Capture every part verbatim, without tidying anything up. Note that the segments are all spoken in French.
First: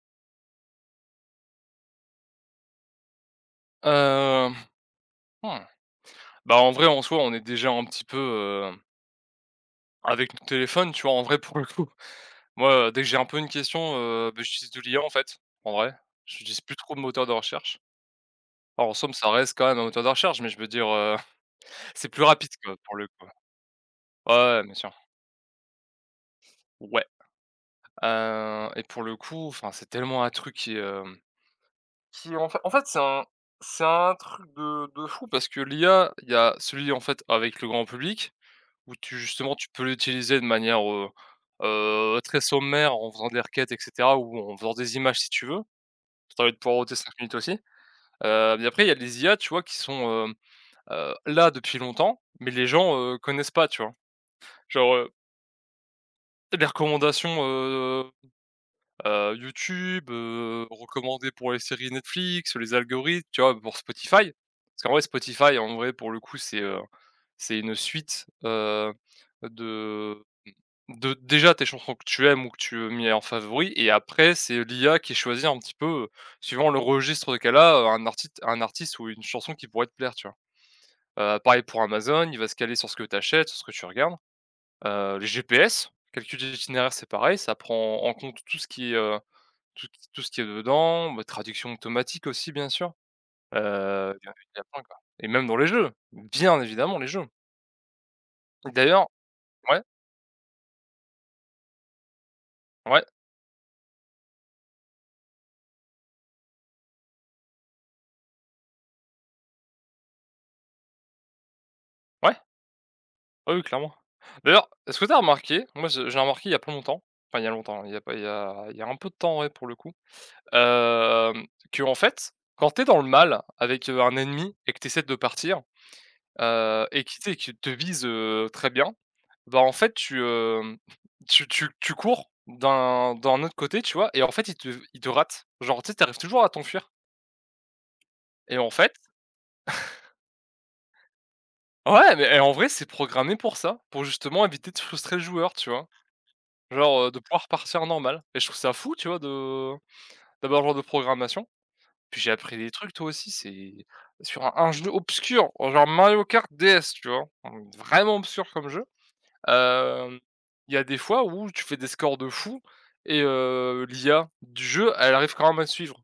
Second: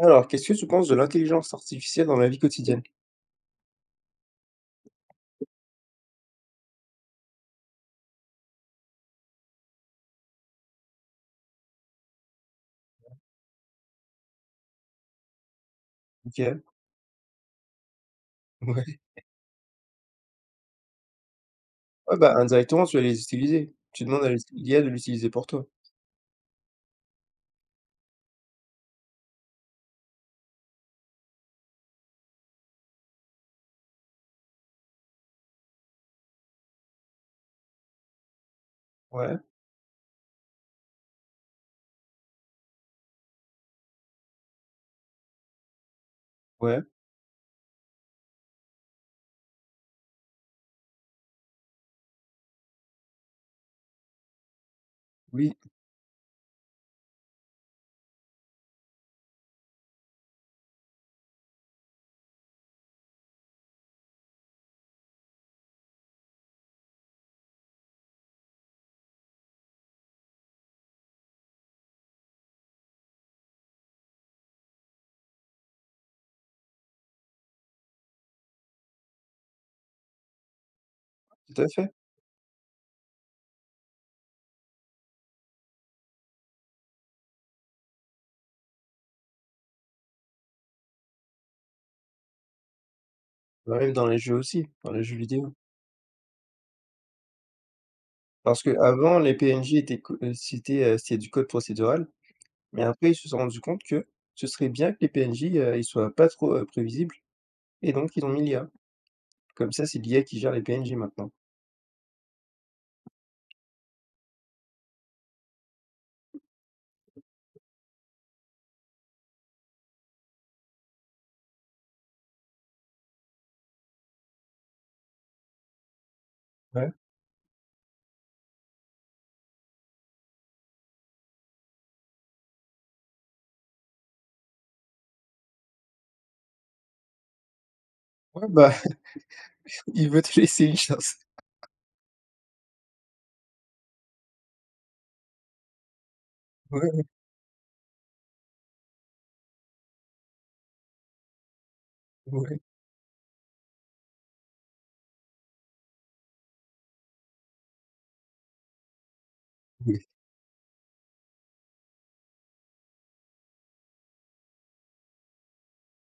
Alors, qu'est-ce que tu penses de l'intelligence artificielle dans la vie quotidienne? Hem, mmh, bah, en vrai, en soi, on est déjà un petit peu, heu, avec nos téléphones, tu vois? En vrai, pour le coup, moi, euh, dès que j'ai un peu une question, heu, beh, j'utilise de l'I A, en fait, en vrai. J'utilise OK. plus trop de moteur de recherche. Alors, en Ouais. somme, ça reste quand même un moteur de recherche, mais je veux dire, heu, c'est Ouais, plus bah, rapide, quoi, indirectement, pour tu vas le les coup. utiliser. Tu demandes à Ouais, l'ut ouais, bien l'I A de sûr. l'utiliser pour toi. Ouais, heu et pour le coup, enfin, c'est tellement un truc qui, hem, qui en fait en fait, c'est un c'est un truc de de fou parce que l'I A, il y a celui, en fait, avec le grand public. Où tu Ouais, justement, tu peux l'utiliser de manière, heu heu, très sommaire en faisant des requêtes et cetera ou en faisant des images si tu veux. Si tu as envie de pouvoir ouais, ôter cinq minutes aussi. Heu, mais après il y a les I A, tu vois, qui sont, heu heu, là depuis longtemps, mais les gens, heu, connaissent pas, tu vois? Genre, heu, oui, les recommandations, heu heu, YouTube, heu, recommandées pour les séries Netflix, les algorithmes, tu vois, pour Spotify. Parce qu'en vrai Spotify, en vrai, pour le coup, c'est, heu, c'est une suite, heu, de De déjà tes chansons que tu aimes ou que tu mets en favori. Et après c'est l'I A qui choisit un petit peu, heu, suivant le registre qu'elle a, heu, un artiste un artiste ou une chanson qui pourrait te plaire, tu vois? Heu, tout Pareil à pour fait. Amazon, il va se caler sur ce que tu achètes, sur ce que tu regardes. Heu, les G P S, calcul d'itinéraire, c'est pareil, ça prend en compte tout ce qui est, heu, tout tout ce qui est dedans, bah, traduction automatique aussi bien sûr. Heu, Bah, même dans les il y a jeux il y a aussi, plein dans quoi, les jeux et même vidéo. dans les jeux, bien évidemment les jeux. Parce que D'ailleurs, avant, les P N J ouais, étaient co heu, c'était, heu, c'était du code procédural, mais ouais, après, ils se sont rendus compte que ce serait bien que les P N J, heu, ils soient pas trop, heu, prévisibles. Et donc ils ont mis l'I A. Comme ça, c'est l'I A qui gère les P N J maintenant. ouais. Ah oui, clairement. D'ailleurs, est-ce que tu as remarqué, moi je j'ai remarqué il y a pas longtemps, enfin il y a longtemps, il y a pas il y a il y a un peu de temps, ouais, pour le coup, euh, que en fait, quand t'es dans le mal avec, heu, un ennemi et que t'essaies de partir, heu Ouais, et qui, tu sais, qui te vise, heu, très bien, bah, en fait tu, hem, tu tu tu cours d'un d'un autre côté, tu vois? Et en fait il te il te rate. Genre tu sais, tu toujours à t'enfuir ouais, et en bah, fait il veut te laisser une chance. ouais, mais et en vrai c'est programmé pour ça, pour justement éviter de frustrer le joueur, tu vois? Ouais, Genre, heu, de pouvoir partir normal, et je trouve ça fou, tu vois, de d'avoir genre de programmation. Puis j'ai ouais, appris ouais. des trucs, toi aussi, c'est sur un un jeu obscur, genre Mario Kart D S, tu vois? Mmh, vraiment obscur comme jeu. Hem, il y a des fois où tu fais des scores de fou et heu, l'I A du jeu, elle arrive quand même à te suivre.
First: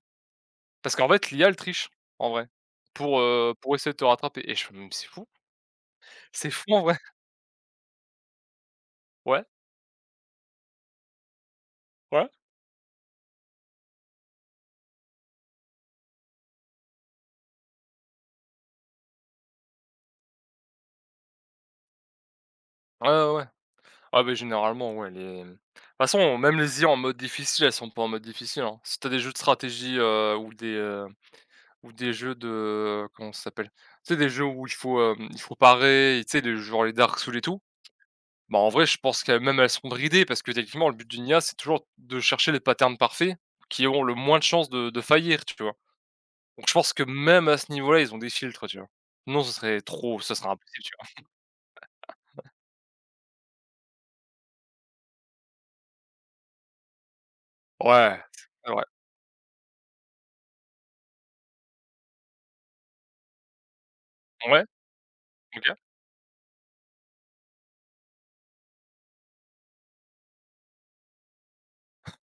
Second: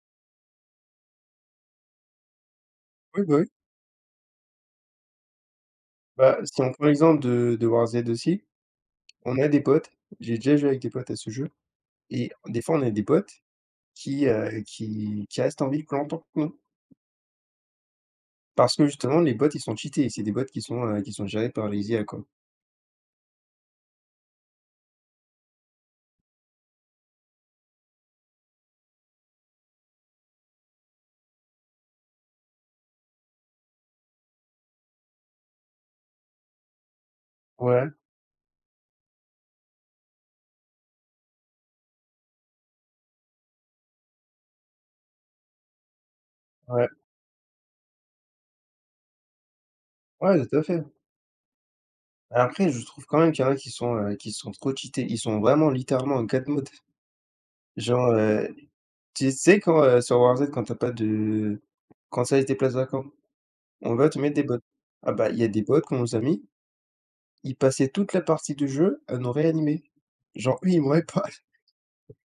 Parce qu'en fait, l'I A, elle triche, en vrai, pour, Ouais, bah, oui. heu, pour essayer de te rattraper et je fais: «Mais c'est fou, Bah, c'est si fou on en prend vrai». l'exemple de de Warzone aussi, on a des potes, j'ai déjà joué avec des potes à ce jeu Ouais. et des fois, on a des potes qui, heu, qui qui restent en vie plus longtemps que nous. Parce que justement, les bots, ils sont cheatés, c'est des bots qui sont, heu, qui sont gérés par les I A, quoi. Ouais, ouais, ouais. Ah beh, généralement, ouais, les de toute façon, même les I A en mode difficile, elles sont pas en mode difficile, hein. Si t'as des jeux de stratégie, heu, ou des, heu, ou des jeux de, comment ça s'appelle? Tu sais, des jeux où il faut, hem, il faut parer, et tu sais, les genre les Dark Souls et tout, Ouais, bah, en vrai, je pense que même elles sont bridées, parce que techniquement, le but d'une I A, c'est toujours de chercher les patterns parfaits qui ont le moins de chances de de faillir, tu vois? Donc je ouais, pense que même à ce niveau-là, ils ont des filtres, tu vois? Non, ce serait trop ce ouais, serait tout à impossible, fait. tu Après, je trouve quand même qu'il y en a qui sont, heu, qui sont trop cheatés. Ils sont vraiment littéralement en quatre modes. vois? Genre, Ouais, heu, c'est vrai. tu sais quand, heu, sur Warzone, quand t'as pas de quand ça laisse des places vacantes, on va te mettre des bots. Ouais, Ah bah, il y a des OK. bots qu'on nous a mis, ils passaient toute la partie du jeu à nous réanimer. Genre eux, ils mouraient pas.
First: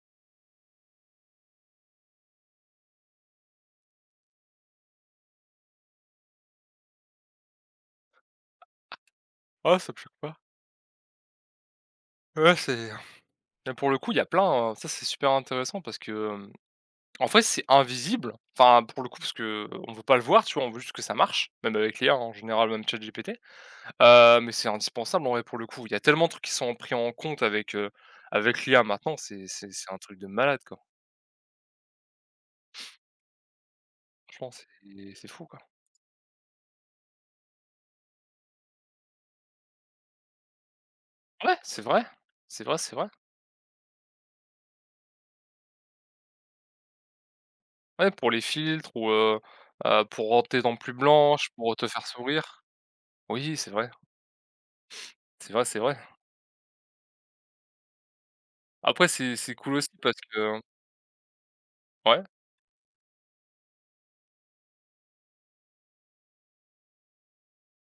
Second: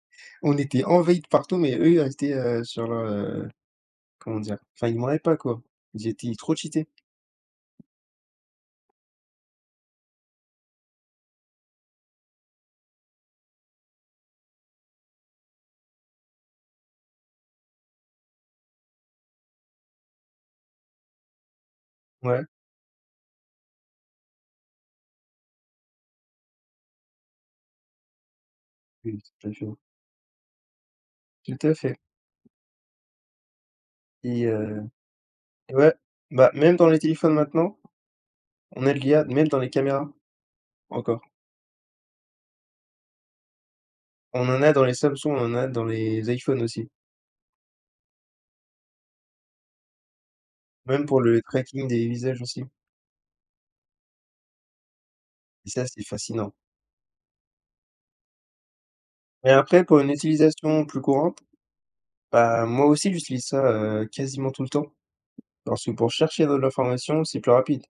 On était envahis de partout, mais eux, ils restaient, heu, sur leur, heu, comment dire? Enfin, ils mouraient pas, quoi. Ils étaient trop cheatés. Ah, ça me choque pas. Ouais, c'est mais pour le coup, il y a plein, heu, ça c'est super intéressant parce que, hem, en fait c'est invisible. Enfin, pour le coup, parce que on veut pas le voir, tu vois? On veut juste que ça marche, même avec l'I A, hein, en Ouais. général, même ChatGPT. Heu, mais c'est indispensable en vrai, pour le coup. Il y a tellement de trucs qui sont pris en compte avec, heu, avec l'I A maintenant, Oui, c'est tout à fait. c'est Hein. c'est un truc de malade, quoi. Tout à fait et Franchement, heu c'est c'est fou, quoi. et ouais, bah, même dans les téléphones maintenant, on a de l'I A, même dans les caméras encore. Ouais, c'est vrai, c'est vrai, c'est vrai. On en a dans les Samsung, on en a dans les iPhones aussi, Ouais, pour les filtres ou, heu heu, pour rendre tes dents plus même pour le blanches, pour te tracking faire des visages sourire. aussi, Oui, c'est vrai, c'est vrai, et c'est ça, vrai. c'est fascinant. Après, c'est Mais c'est cool après, aussi pour une parce que, utilisation plus courante, ouais? bah, moi aussi j'utilise ça, heu, quasiment tout le temps, parce que pour chercher de l'information, c'est plus rapide.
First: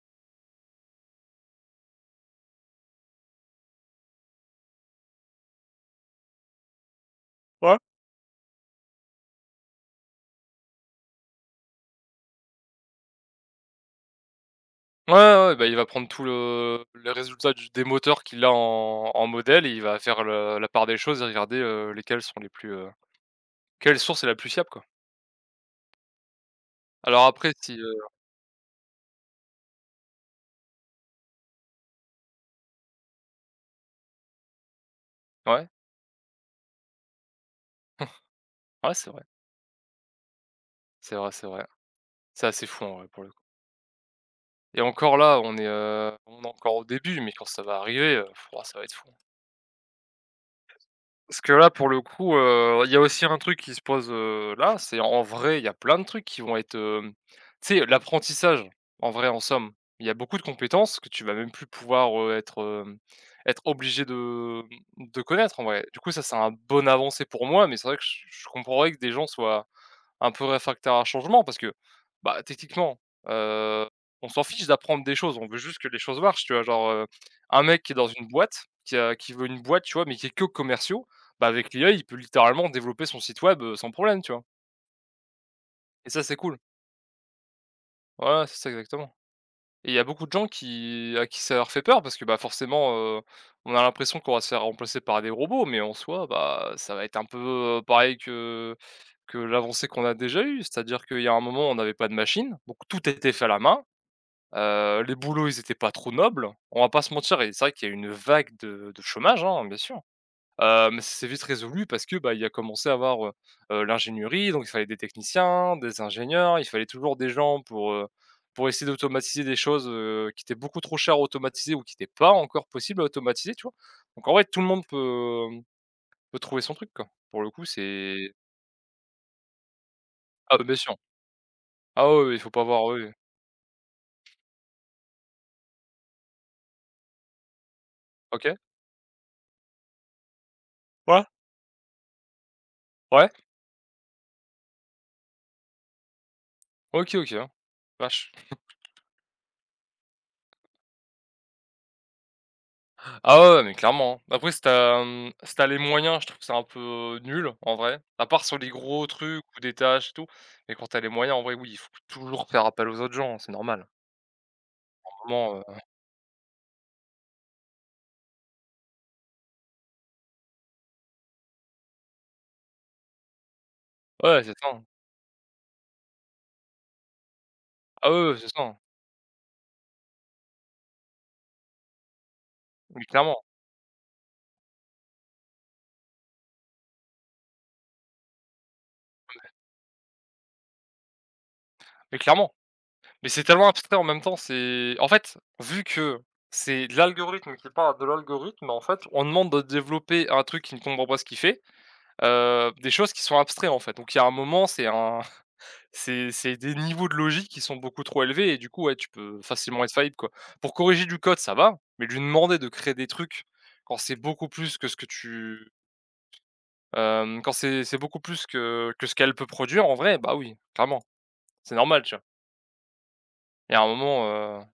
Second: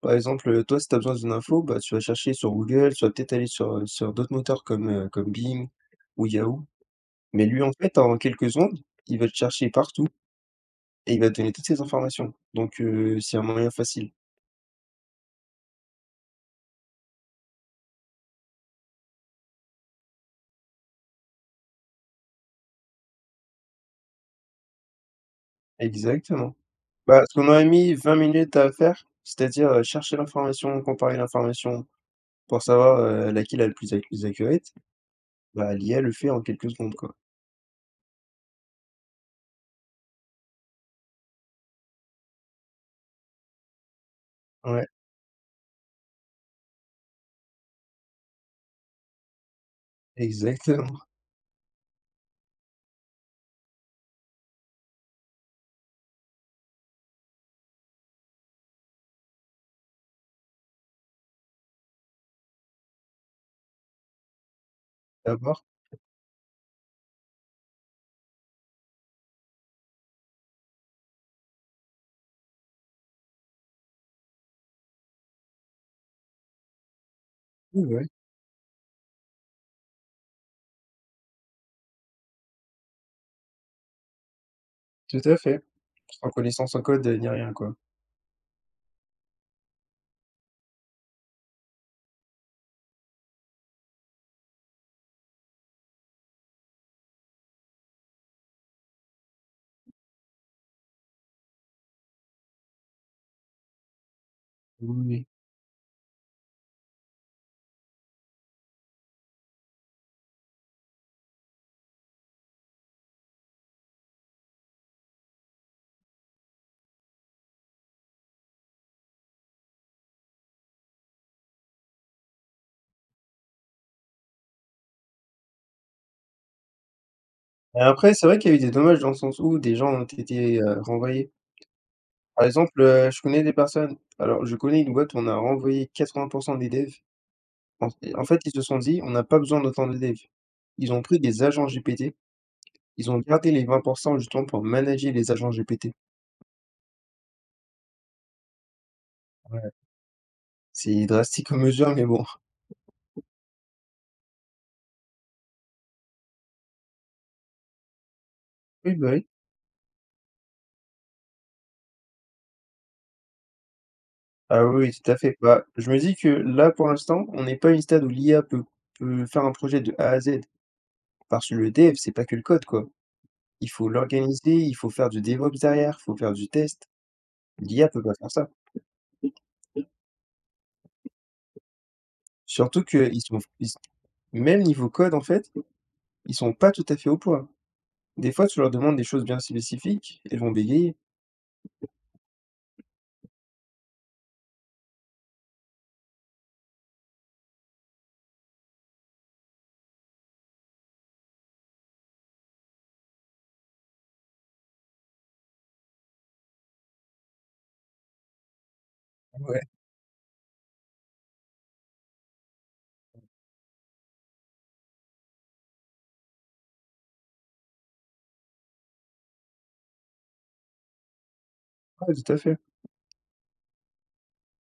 Par exemple, toi, si tu as besoin d'une info, bah, tu vas chercher sur Google, tu vas peut-être aller sur, euh, sur d'autres moteurs comme, heu, comme Bing ou Yahoo. Mais lui, en Ouais. fait, en quelques secondes, il va te chercher partout et il va te donner toutes ces informations. Donc, heu, c'est un moyen facile. Ouais, ouais, ouais, bah, il va prendre tout le les résultats du des moteurs qu'il a en en modèle, et il va faire le la part des choses et regarder, heu, lesquelles sont les plus, heu, quelle source est la plus fiable, quoi. Exactement. Bah, Alors ce qu'on après aurait si, heu mis vingt minutes à faire, c'est-à-dire, heu, chercher l'information, comparer l'information pour savoir, heu, laquelle est la plus ac plus accurate, ouais, bah, l'I A le fait en quelques secondes, quoi. ouais, c'est vrai, c'est vrai, c'est vrai. C'est assez fou en vrai, pour le coup, et Ouais, encore là, on est, heu, on est encore au début, mais quand ça va arriver, heu, pouah, ça va être fou. exactement. Parce que là, pour le coup, heu, il y a aussi un truc qui se pose, heu, là, c'est en vrai, il y a plein de trucs qui vont être, hem, tu sais, l'apprentissage, en vrai, en somme. Il y a beaucoup de compétences que tu vas même plus pouvoir, heu, être, hem, être obligé de, mmh, de connaître, en D'abord. vrai. Du coup, ça, c'est un bonne avancée pour moi, mais c'est vrai que je je comprendrais que des gens soient un peu réfractaires à un changement, parce que, bah, techniquement, heu, on s'en fiche d'apprendre des choses, on veut juste que les choses marchent, tu vois? Genre, heu, un mec Oui, qui est dans oui, une boîte, qui a qui veut une boîte, tu vois? Mais qui est que commerciaux, bah, avec l'I A, il peut littéralement développer son site web, heu, sans problème, tu vois? tout à fait, Et ça, sans c'est cool. connaissance en code, heu, ni rien, quoi. Ouais, ouais, c'est ça exactement. Et il y a beaucoup de gens qui à qui ça leur fait peur parce que, bah, forcément, heu, on a l'impression qu'on va se faire remplacer par des robots, mais en soi, bah, ça va être un peu, heu, pareil que que l'avancée qu'on a déjà eue. C'est-à-dire qu'il y a un moment, on n'avait pas de machine, donc tout était fait à la main. Oui, Heu, les oui. boulots, ils étaient pas trop nobles. On va pas se mentir, et c'est vrai qu'il y a eu une vague de de chômage, hein, bien sûr. Heu, mais ça s'est vite résolu parce que, bah, il y a commencé à avoir, heu heu, l'ingénierie, donc il fallait des techniciens, des ingénieurs, il fallait toujours des gens pour, heu, pour essayer d'automatiser des choses, heu, qui étaient beaucoup trop chères à automatiser ou qui n'étaient pas encore possibles à automatiser, tu vois? Donc en vrai, tout le monde peut, mmh, peut trouver son truc, quoi. Pour le coup, Et après, c'est c'est vrai qu'il y a eu des dommages dans le sens où des gens ont ah, été, bah, bien heu, sûr. renvoyés. Ah ouais ouais, il Par faut pas exemple, avoir, oui, oui. heu, je connais des personnes, alors je connais une boîte où on a renvoyé quatre-vingts pour cent des devs. En fait en fait, ils OK. se sont dit: «On n'a pas besoin d'autant de devs». Ils ont pris Ouais, des agents G P T, ils ont ouais, gardé les vingt pour cent justement pour manager les agents G P T. OK, OK, hein. Vache. Ouais, c'est drastique comme mesure, mais bon. Ah ouais, ouais, mais clairement, hein. Après si tu as, mmh, si tu les moyens, je trouve que c'est un peu nul en vrai, à part sur les Oui, gros bah, oui. trucs ou des tâches et tout, mais quand t'as les moyens, en vrai, oui, il faut toujours faire appel aux autres gens, hein, c'est normal. Ah oui, oui, tout à fait. Vraiment, Bah, heu, je me dis que là, pour l'instant, on n'est pas à une stade où l'I A peut peut faire un projet de A à Z. Parce que le dev, c'est pas que le code, quoi. Il faut ouais, c'est l'organiser, ça, il hein. faut faire du DevOps derrière, il faut faire du test. L'I A peut Ah pas ouais, faire ouais, c'est ça. ça, hein. Surtout Mais qu'ils sont clairement, ils Même niveau code, en fait, ils sont pas tout à fait au point. Des fois, tu leur demandes des choses bien spécifiques, elles vont bégayer. mais clairement. Mais c'est tellement abstrait en même temps, c'est en fait, vu que c'est de l'algorithme qui part de l'algorithme, en fait, on demande de développer un truc qui ne comprend pas ce qu'il fait, heu, des choses qui sont abstraites, en fait, donc il y a un moment, c'est un C'est c'est des niveaux de logique qui sont beaucoup trop élevés, et du coup, ouais, tu peux Ouais, facilement être faillible, quoi. Pour corriger du code, ça va, mais lui demander de créer des trucs quand c'est beaucoup plus que ce que tu, hem, quand c'est c'est beaucoup plus que que ce qu'elle peut produire en vrai, bah, oui, clairement, c'est normal, tu ouais, vois? tout à fait. Il y a un moment, heu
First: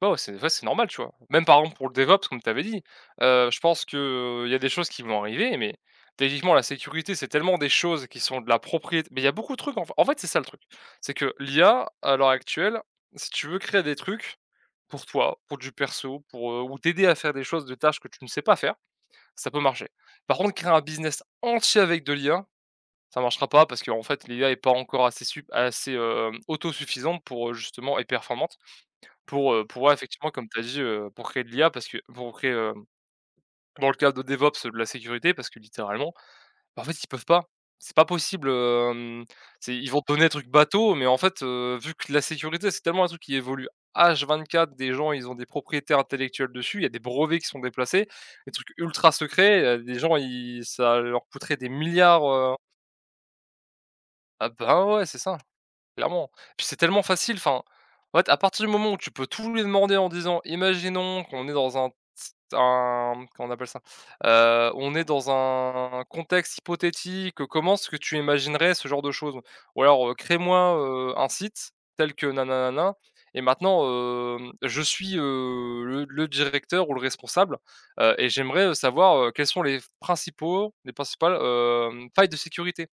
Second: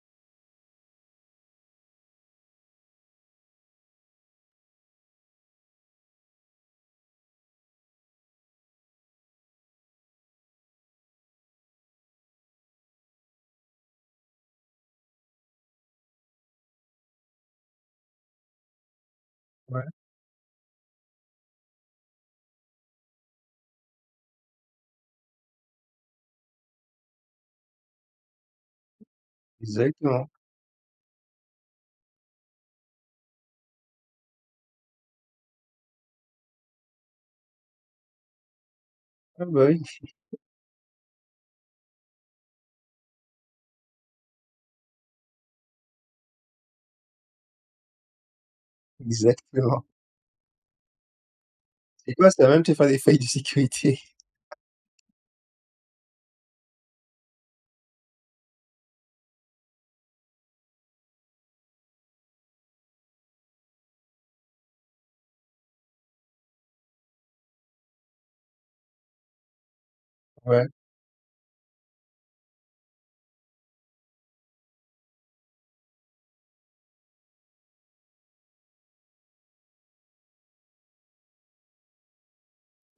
bah, ouais, c'est ouais, c'est normal, tu vois? Même par exemple pour le DevOps, comme tu avais dit, heu, je pense qu'il y a des choses qui vont arriver, mais techniquement la sécurité, c'est tellement des choses qui sont de la propriété, mais il y a beaucoup de trucs en f en fait, c'est ça le truc. C'est que l'I A, à l'heure actuelle, si tu veux créer des trucs pour toi, pour du perso, pour, heu, ou t'aider à faire des choses, des tâches que tu ne sais pas faire, ça peut Ouais, marcher. Par contre, créer un business entier avec de l'I A, ça marchera pas parce qu'en fait l'I A n'est pas encore assez sup assez, heu, autosuffisante pour, heu, justement et performante. Pour, heu, pour ouais, exactement. effectivement, comme tu as dit, heu, pour créer de l'I A parce que pour créer, hem, dans le cadre de DevOps, heu, de la sécurité parce que littéralement, bah, en fait, ils peuvent pas. C'est pas possible, hem, Ah bah c'est oui, ils vont te donner un truc bateau, mais en fait, heu, vu que la sécurité, c'est tellement un truc qui évolue H vingt-quatre, des gens, ils ont des propriétés intellectuelles dessus, il y a des brevets qui sont déplacés, des trucs ultra secrets, heu, exactement. des gens, ils ça leur coûterait des Des milliards, quoi, ça va heu même te faire des failles de sécurité. ah, ben, ouais, c'est ça. Clairement. Puis c'est tellement facile, enfin, en fait, à partir du moment où tu peux tout lui demander en disant: «Imaginons qu'on est dans un ts un», comment on appelle ça? Heu, on est dans un contexte hypothétique, comment est-ce que tu imaginerais ce genre de choses? Ou alors, heu: Ouais, «Crée-moi, heu, un site tel que nananana et maintenant, hem, je suis, heu, le le directeur ou le responsable, heu, et j'aimerais, savoir, heu, quels sont les principaux les principales, hem, failles de sécurité».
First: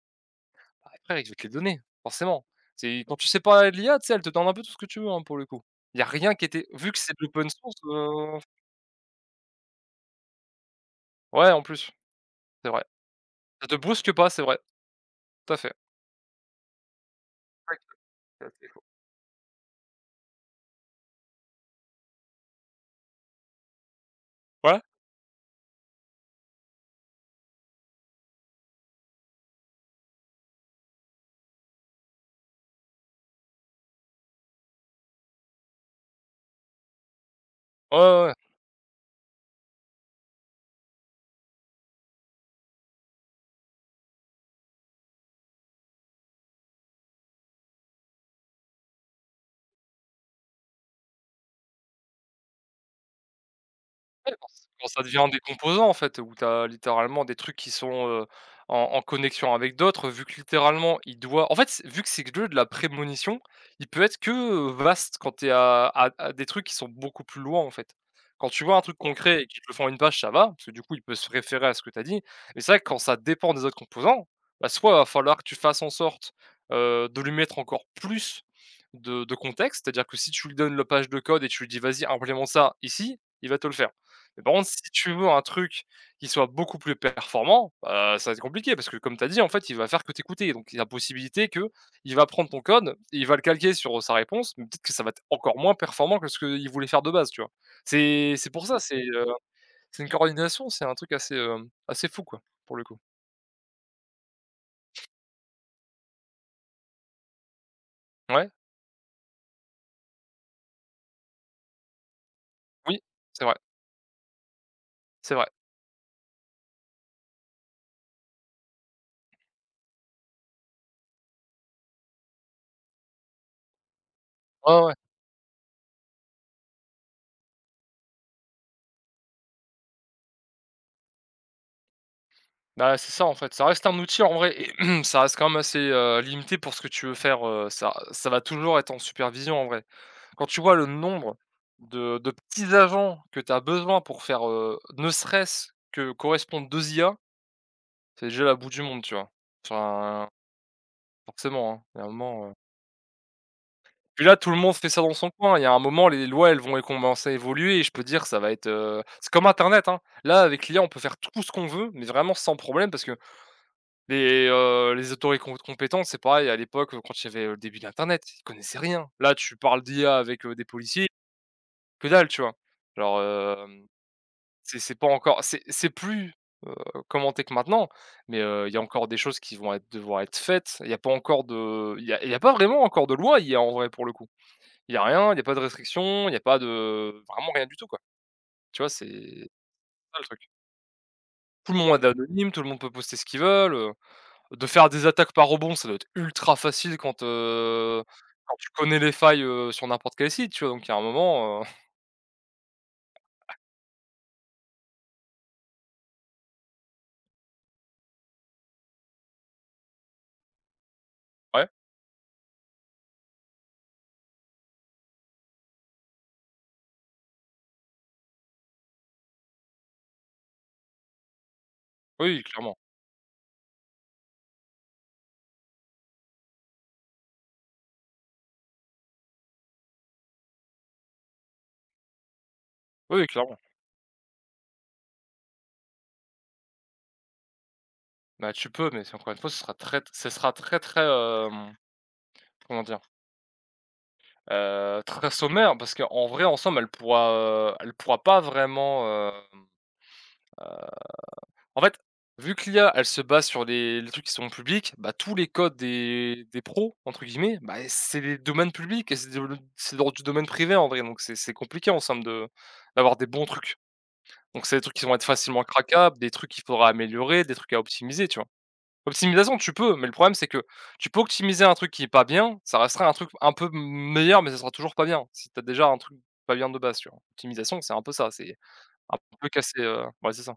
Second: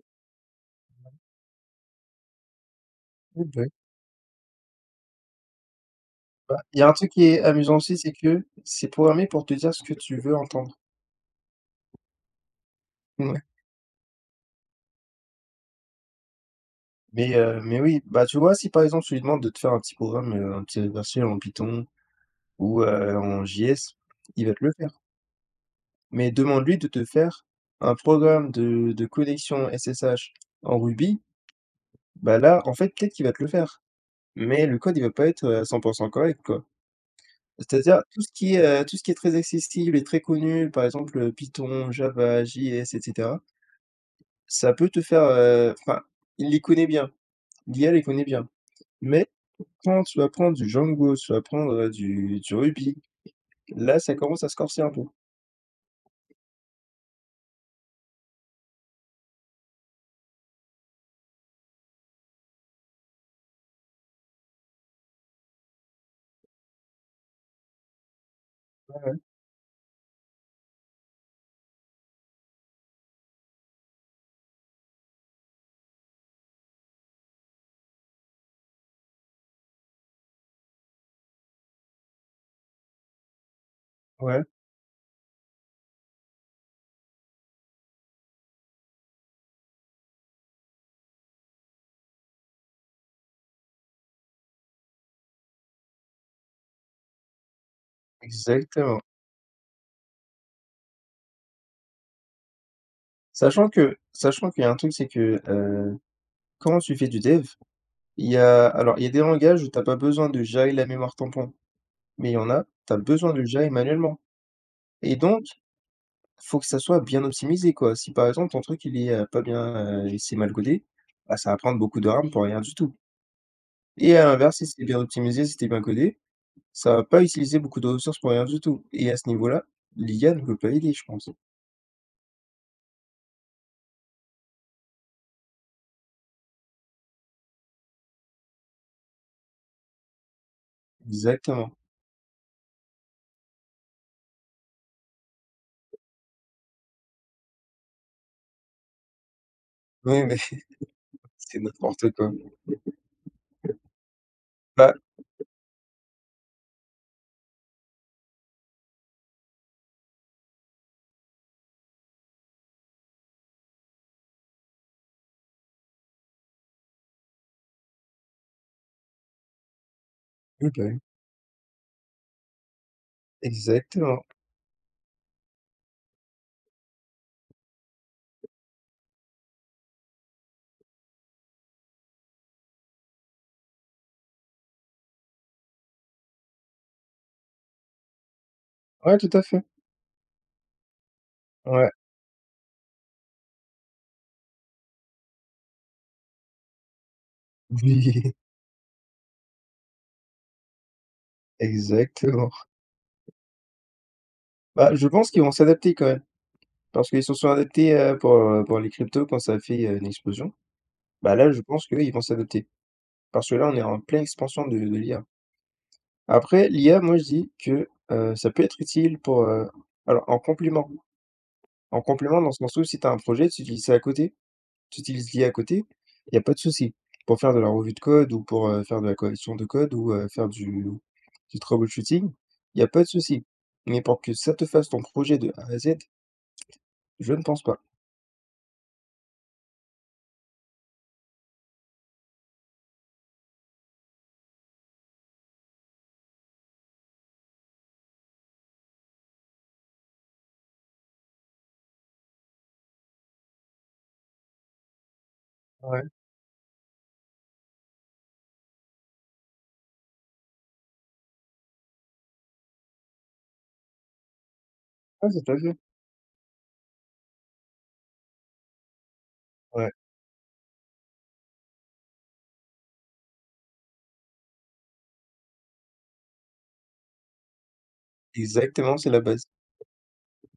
Ah frère, je vais te les donner, forcément. C'est quand tu sais eh pas beh, l'I A, tu sais, elle te donne un peu tout ce que tu veux, hein, pour le coup. Il y a rien qui bah, était il y a vu un que truc c'est de qui est l'open source, amusant aussi, c'est heu que c'est programmé pour te dire ce que tu veux entendre. ouais, en plus, c'est vrai. Ouais. Ça te brusque pas, c'est vrai, tout à fait. Mais heu, Ouais, mais oui, bah, tu c'est vois, assez si par faux. exemple, je lui demande de te faire un petit programme, heu, un petit exercice en Python ou heu, en J S, il va te le Ouais, faire. Mais demande-lui de te faire un programme de de connexion S S H en Ruby, bah, là, en fait, peut-être qu'il va te le faire, mais le code, il va pas être, heu, à cent pour cent correct, quoi. ouais, C'est-à-dire tout ouais, ce ouais. qui est, heu, tout ce qui est très accessible et très connu, par exemple, heu, Python, Java, J S et cetera, ça peut te faire, heu, enfin, il les connaît bien, l'I A les connaît bien. Mais quand tu vas prendre du Django, tu vas prendre, heu, du du Ruby, là, ça Ouais, commence quand à se c corser quand un ça peu. devient des composants, en fait, où tu as littéralement des trucs qui sont, heu, en en connexion avec d'autres, vu que littéralement il doit en fait, c vu que c'est que de la prémonition, il peut être que, heu, vaste quand tu es à à à des trucs qui sont beaucoup plus loin, en fait. Quand tu vois un truc Ouais, concret et qu'ils te le font en une page, ça va, parce que du coup, il peut se référer à ce que tu as dit. Mais c'est vrai que quand ça dépend des autres composants, bah, soit il va falloir que tu fasses en sorte, heu, de lui mettre encore plus de de contexte, c'est-à-dire que si tu lui donnes la page de code et tu lui dis: «Vas-y, implémente ça ici», il va te le faire. ouais, Mais ouais, par contre, si tu veux un truc qui soit beaucoup plus performant, heu, ça va être compliqué parce que comme tu as dit, en fait, il va faire que t'écouter. Donc il y a la possibilité que il va prendre ton code, il va le calquer sur, sa réponse, mais peut-être que ça va être encore moins performant que ce qu'il voulait faire de base, tu vois? C'est c'est pour ça, c'est, exactement. heu, c'est une coordination, c'est un truc assez, hem, assez fou, quoi, pour le coup. Sachant que sachant qu'il y a un truc, c'est que, heu, quand tu fais du dev, il y Ouais, a alors, il y a des langages où t'as pas besoin de gérer la mémoire tampon, mais il y en a, tu as oui, besoin de c'est le vrai, gérer manuellement. Et c'est donc vrai. faut que ça soit bien optimisé, quoi. Si par exemple ton truc il est, heu, pas bien, heu, et c'est mal codé, bah, ça va prendre beaucoup de RAM pour rien du tout. Et à l'inverse, si Ouais, c'est ouais. bien optimisé, si c'est bien codé, ça va pas utiliser beaucoup de ressources pour rien du tout, et à ce niveau-là, l'I A ne peut pas aider, je pense. Bah, c'est ça, en fait, ça reste un outil en vrai et ça reste quand même assez, heu, limité pour ce que tu veux faire, heu, ça ça va toujours être en supervision en vrai. Quand tu vois le nombre Exactement. de de petits agents que tu as besoin pour faire, heu, ne serait-ce que correspondre deux I A, c'est déjà la bout du monde, tu vois? Oui, Enfin, mais c'est forcément, hein, il y a un n'importe quoi. moment, heu puis là, tout le monde fait Bah, ça dans son coin. Il y a un moment, les lois, elles vont commencer à évoluer et je peux dire ça va être, heu c'est comme internet, hein. Là, avec l'I A, on peut faire tout ce qu'on veut, mais vraiment sans problème parce que les, heu, les autorités com compétentes, c'est pareil à l'époque, quand il y avait, heu, le début d'internet, ils connaissaient rien. Là, tu parles d'I A avec, heu, des oui, bah, oui, policiers, que dalle, tu vois? Alors, exactement. C'est c'est pas encore c'est c'est plus, heu, commenté que maintenant, mais heu, il y a encore des choses qui vont être devoir être faites. Il y a pas encore de il y a il y a pas vraiment encore de loi il y a en vrai pour le coup. Il y a rien, il y a pas de restriction il y a pas de vraiment rien du tout quoi. Tu vois? Ouais, tout à C'est fait. ça le truc. Tout le Ouais. monde est anonyme, tout le monde peut poster ce qu'ils veulent, heu, de faire des attaques par rebond, ça doit être ultra facile quand, heu, Oui, quand tu connais les failles, heu, sur n'importe quel site, tu vois? Donc il y a un moment, heu exactement. Bah, je pense qu'ils vont s'adapter quand même parce qu'ils se sont adaptés, heu, pour, heu, pour les cryptos quand ça a fait, heu, une explosion. Bah, là, je ouais, pense qu'eux, ils vont s'adapter. Parce que là, on est en pleine expansion de de l'I A. Après, l'I A, moi, je dis que, heu, ça peut être utile pour, heu, alors en complément en oui, complément dans ce clairement. sens où si tu as un projet, tu utilises ça à côté, tu utilises l'I A à côté, il y a pas de souci. Pour faire de la revue de code ou pour, heu, faire de la correction de code ou, heu, faire du du troubleshooting, il y a pas de Oui, souci. clairement. Mais pour que ça te fasse ton projet de A à Z, je ne pense pas. Bah, tu peux, mais c'est encore une fois, ce sera très ce sera très, très, hem, comment dire? Heu, très sommaire parce qu'en vrai, ensemble, elle pourra, heu, elle pourra pas vraiment, hem en fait, vu que l'I a, elle se base sur les les trucs qui sont publics, bah, tous les codes Ouais. des des pros, entre guillemets, bah, c'est des domaines publics et c'est de c'est dans du domaine privé, en vrai, donc c'est c'est compliqué, ensemble de d'avoir des bons trucs. Donc c'est des trucs qui vont être Ouais, tout à facilement fait. craquables, des trucs qu'il faudra améliorer, des trucs à optimiser, tu vois? Optimisation, tu Ouais, peux, mais le problème, c'est que tu peux optimiser un truc qui est pas bien, ça restera un truc un peu meilleur, mais ça sera toujours pas bien, si tu as déjà un truc pas bien de base, tu vois? L'optimisation, c'est un peu ça, c'est exactement, c'est un la base. peu casser, heu ouais, c'est ça.